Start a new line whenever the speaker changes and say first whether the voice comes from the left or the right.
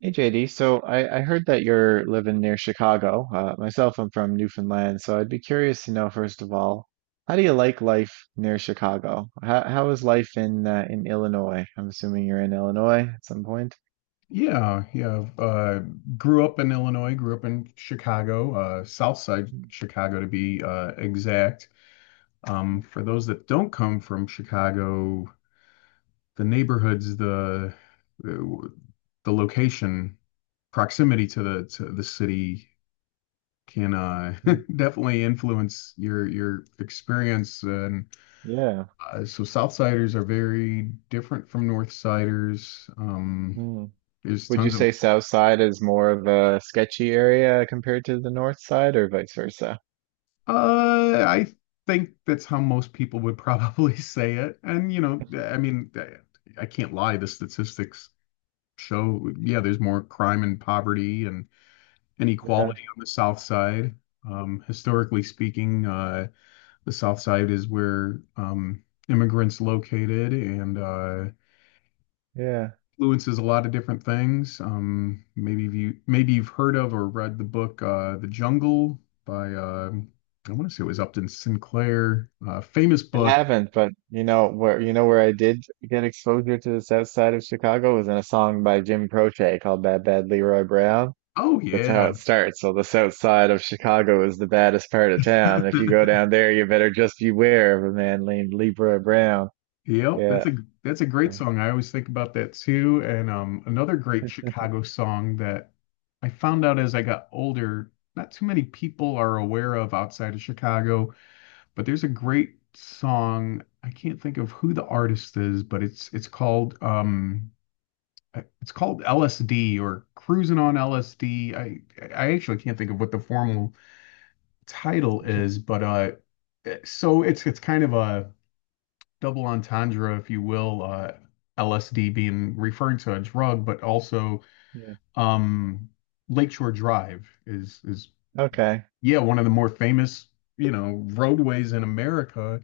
right: Hey JD, so I heard that you're living near Chicago. Myself, I'm from Newfoundland, so I'd be curious to know first of all, how do you like life near Chicago? How is life in Illinois? I'm assuming you're in Illinois at some point.
left: Yeah, yeah. Grew up in Illinois, grew up in Chicago, South Side
right: Mm,
left: Chicago to be exact. Um,
right: mm,
left: for those that don't come from Chicago, the neighborhoods, the location, proximity to the city can
right: mm.
left: definitely influence your experience. And
right: Yeah.
left: Southsiders are very different from Northsiders.
right: Mm.
left: There's
right: Would you
left: tons of
right: say South Side is more of a sketchy area compared to the North Side, or vice versa?
left: I think that's how most people would probably say it. And, you know, I mean, I can't lie. The statistics show, yeah, there's more crime and poverty and
right: Yeah.
left: inequality on the South Side. Historically speaking, the South Side is where immigrants located, and
right: Yeah.
left: influences a lot of different things. Maybe you've heard of or read the book The Jungle by I want to say it was Upton Sinclair. Famous
right: It
left: book.
right: haven't, but you know where I did get exposure to the South Side of Chicago was in a song by Jim Croce called "Bad Bad Leroy Brown."
left: Oh
right: That's how
left: yeah.
right: it starts. So the South Side of Chicago is the baddest part of town. If you go down there, you better just beware of a man named Leroy Brown.
left: Yep, that's
right: Yeah.
left: a that's a great
right: So-
left: song. I always think about that too. And another great Chicago song that I found out as I got older, not too many people are aware of outside of Chicago, but there's a great song. I can't think of who the artist is, but it's called it's called LSD or cruising on LSD. I actually can't think of what the formal title is, but so it's kind of a double entendre, if you will. LSD being referring to a drug, but also
right: Yeah.
left: um, Lakeshore Drive is,
right: Okay.
left: yeah, one of the more famous, you know, roadways in America.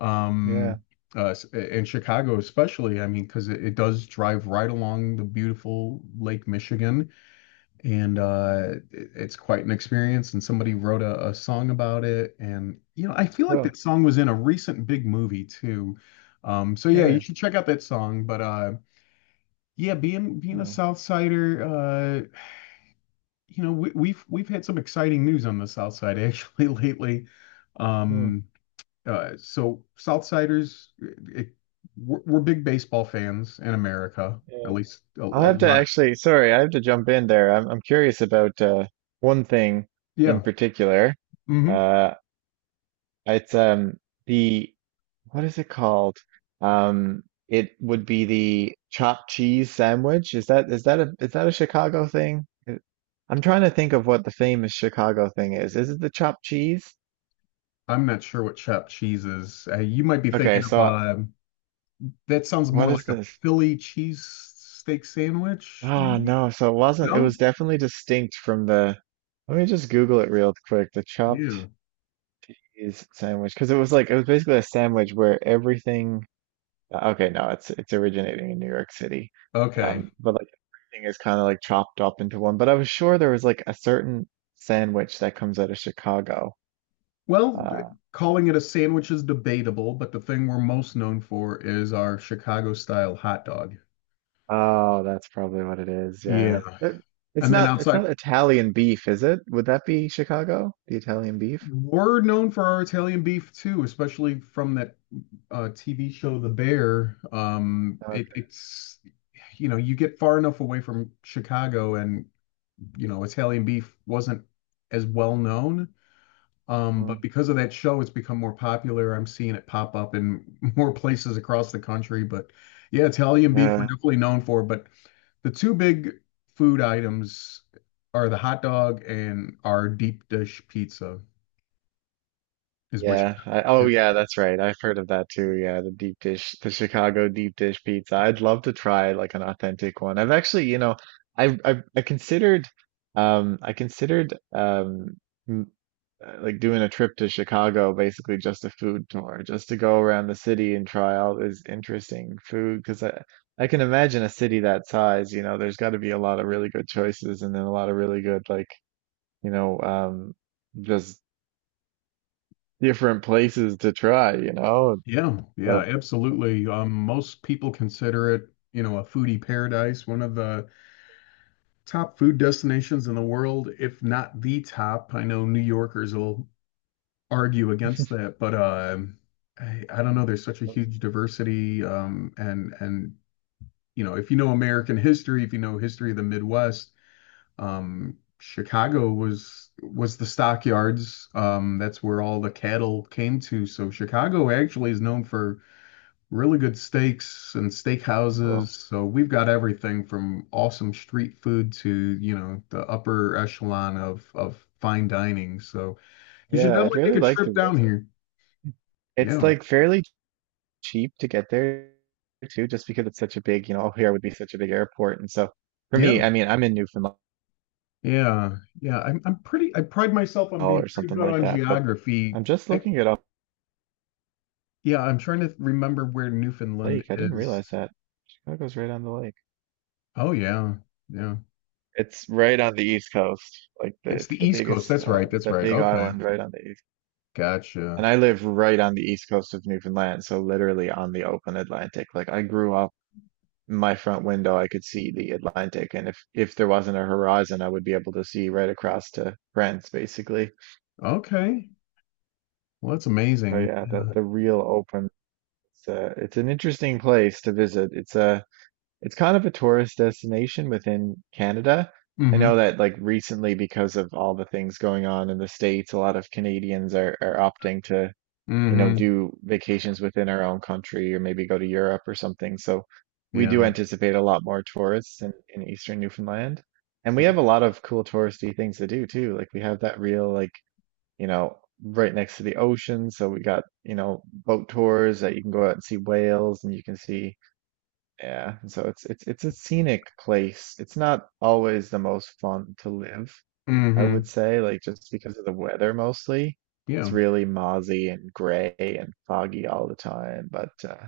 left: Um,
right: Yeah.
left: in Chicago especially, I mean, because it does drive right along the beautiful Lake Michigan. And it's quite an experience, and somebody wrote a song about it, and, you know, I feel like
right: Oh,
left: that song was in a recent big movie too. So yeah, you
right: really?
left: should check out that song. But Yeah, being a
right: Yeah.
left: South Sider, you know, we've had some exciting news on the South Side actually lately.
right: Hmm.
left: Um uh so Southsiders, it, we're big baseball fans in America, at
right: Yeah.
left: least a
right: I'll have to
left: lot.
right: actually, sorry, I have to jump in there. I'm curious about one thing in
left: Yeah.
right: particular.
left: Hmm.
right: Uh, It's the What is it called? Um, it would be the chopped cheese sandwich. Is that a Chicago thing? I'm trying to think of what the famous Chicago thing is. Is it the chopped cheese?
left: I'm not sure what chopped cheese is. You might be
right: Okay,
left: thinking of
right: so
left: that sounds more
right: what is
left: like a
right: this?
left: Philly cheese steak sandwich,
right: Ah,
left: maybe?
right: no. So it wasn't. It
left: No?
right: was definitely distinct from the. Let me just Google it real quick. The chopped
left: Yeah.
right: cheese sandwich, because it was like it was basically a sandwich where everything. Okay, no, it's originating in New York City.
left: Okay.
right: But like everything is kind of like chopped up into one. But I was sure there was like a certain sandwich that comes out of Chicago.
left: Well, d-
right: Uh,
left: calling it a sandwich is debatable, but the thing we're most known for is our Chicago style hot dog.
right: oh, that's probably what it is. Yeah.
left: Yeah.
right: It, it's
left: And then
right: not it's
left: outside,
right: not Italian beef, is it? Would that be Chicago? The Italian beef?
left: we're known for our Italian beef too, especially from that TV show The Bear. Um, it,
right: Okay.
left: it's you know, you get far enough away from Chicago and, you know, Italian beef wasn't as well known. But
right: Mm.
left: because of that show, it's become more popular. I'm seeing it pop up in more places across the country. But yeah, Italian beef we're
right: Yeah.
left: definitely known for. But the two big food items are the hot dog and our deep dish pizza, is what
right: Yeah. I, oh,
left: you're…
right: yeah, that's right. I've heard of that too. Yeah, the deep dish, the Chicago deep dish pizza. I'd love to try like an authentic one. I've actually, you know, I I, I considered, I considered, m- like doing a trip to Chicago, basically just a food tour, just to go around the city and try all this interesting food. Because I can imagine a city that size, you know, there's got to be a lot of really good choices, and then a lot of really good like, you know, just different places to try, you know?
left: Yeah, yeah,
right: So
left: absolutely. Most people consider it, you know, a foodie paradise, one of the top food destinations in the world, if not the top. I know New Yorkers will argue against that, but I don't
right: mm,
left: know. There's such a
right: that's
left: huge diversity, and you know, if you know American history, if you know history of the Midwest, Chicago was the stockyards. That's where all the cattle came to. So Chicago actually is known for really good steaks and steakhouses.
right: cool.
left: So we've got everything from awesome street food to, you know, the upper echelon of fine dining. So you should
right: Yeah, I'd
left: definitely make
right: really
left: a
right: like to
left: trip down
right: visit.
left: here.
right: It's
left: Yeah.
right: like fairly cheap to get there too, just because it's such a big, you know, here would be such a big airport. And so for
left: Yeah,
right: me, I mean, I'm in Newfoundland
left: yeah, yeah. I'm pretty, I pride myself on being
right: or
left: pretty
right: something
left: good
right: like
left: on
right: that, but I'm
left: geography.
right: just
left: I
right: looking at a
left: Yeah, I'm trying to remember where Newfoundland
right: lake. I didn't
left: is.
right: realize that. Chicago's right on the lake.
left: Oh yeah, yeah.
right: It's right on the East Coast. Like the,
left: It's
right: it's
left: the
right: the
left: East Coast.
right: biggest,
left: That's right. That's
right: the
left: right.
right: big
left: Okay.
right: island right on the East. And
left: Gotcha.
right: I live right on the East Coast of Newfoundland, so literally on the open Atlantic. Like I grew up my front window, I could see the Atlantic, and if there wasn't a horizon, I would be able to see right across to France, basically.
left: Okay. Well, that's
right: So
left: amazing.
right: yeah,
left: Yeah.
right: the real open. It's an interesting place to visit. It's kind of a tourist destination within Canada. I
left: Mm-hmm.
right: know that like recently, because of all the things going on in the States, a lot of Canadians are opting to you know,
left: Mm-hmm.
right: do vacations within our own country or maybe go to Europe or something. So we do
left: Yeah.
right: anticipate a lot more tourists in Eastern Newfoundland. And we have a lot of cool touristy things to do too. Like we have that real, like, you know, right next to the ocean. So we got, you know, boat tours that you can go out and see whales and you can see, yeah. And so it's a scenic place. It's not always the most fun to live, I would
left: Mm-hmm.
right: say, like just because of the weather mostly. It's
left: Yeah.
right: really mozzy and gray and foggy all the time. But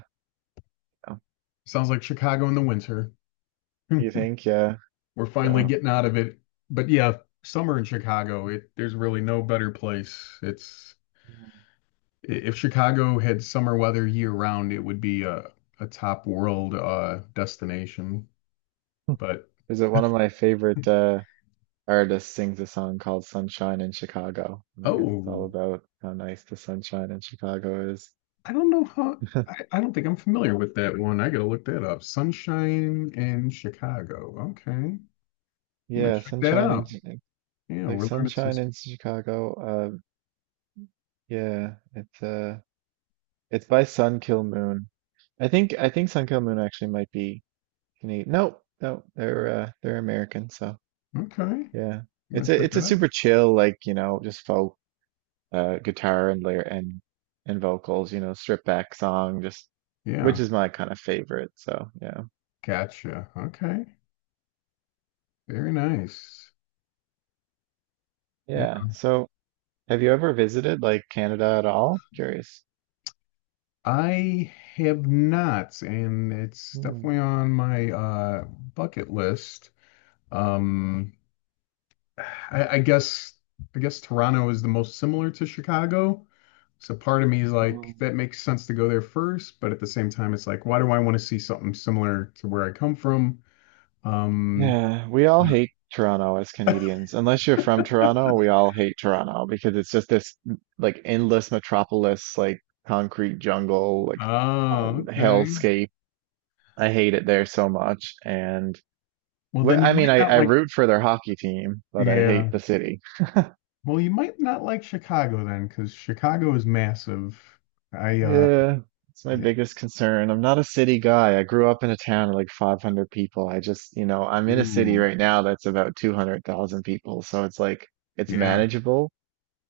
right: you
left: Sounds like Chicago in the winter. We're
right: you think, yeah.
left: finally
right: So,
left: getting out of it. But yeah, summer in Chicago, it there's really no better place. It's if Chicago had summer weather year round, it would be a top world destination. But
right: is it one of my favorite artists sings a song called "Sunshine in Chicago," and I guess it's
left: Oh,
right: all about how nice the sunshine in Chicago is.
left: I don't know how. I don't think I'm familiar with that one. I gotta look that up. Sunshine and Chicago. Okay, I'm gonna
right: Yeah,
left: check that out. Yeah,
right: Like
left: we're learning some.
right: sunshine
left: S-
right: in Chicago. Uh, yeah, it's by Sun Kill Moon. I think Sun Kill Moon actually might be Canadian. Nope, nope. They're American. So
left: Okay, I'm
right: yeah,
left: gonna
right: it's a
left: check
right: it's a
left: that out.
right: super chill, like you know, just folk guitar and layer and vocals. You know, stripped back song, just which
left: Yeah,
right: is my kind of favorite. So yeah,
left: gotcha. Okay, very nice. Yeah,
right: yeah. So have you ever visited like Canada at all? Curious.
left: I have not, and it's definitely on my bucket list. Um, I I guess I guess Toronto is the most similar to Chicago. So part of me is
right: Hmm.
left: like, that makes sense to go there first, but at the same time, it's like, why do I want to see something similar to where I come from? Um,
right: Yeah, we all hate Toronto as Canadians. Unless you're from Toronto, we all hate Toronto because it's just like endless metropolis, like concrete jungle, like
left: oh, okay.
right: hellscape. I hate it there so much. And
left: Well, then you
right: I
left: might
right: mean,
left: not
right: I
left: like,
right: root for their hockey team, but I hate
left: yeah.
right: the city.
left: Well, you might not like Chicago then, because Chicago is massive. I, uh,
right: Yeah, it's my
left: y-
right: biggest concern. I'm not a city guy. I grew up in a town of like 500 people. I just, you know, I'm in a city
left: Ooh,
right: right now that's about 200,000 people. So it's like, it's
left: yeah.
right: manageable.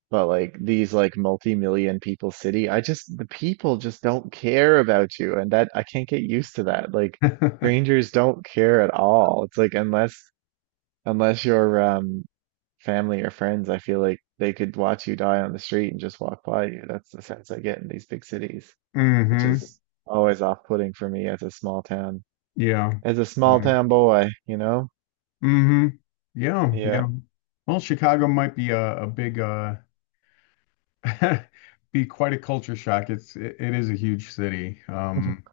right: But like these like multi-million people city, I just the people just don't care about you and that I can't get used to that. Like strangers don't care at all. It's like unless Unless you're family or friends, I feel like they could watch you die on the street and just walk by you. That's the sense I get in these big cities, which
left: Mm-hmm.
right: is always off-putting for me
left: Yeah.
right: as a small town boy, you know?
left: Mm-hmm. Yeah.
right: Yeah.
left: Yeah. Well, Chicago might be a big be quite a culture shock. It is a huge city.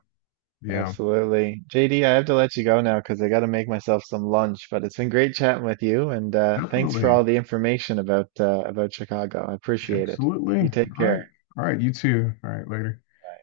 left: Yeah,
right: Absolutely. JD, I have to let you go now because I got to make myself some lunch, but it's been great chatting with you and thanks for
left: definitely.
right: all the information about Chicago. I appreciate it.
left: Absolutely.
right: You take
left: All
right: care.
left: right. All right, you too. All right, later.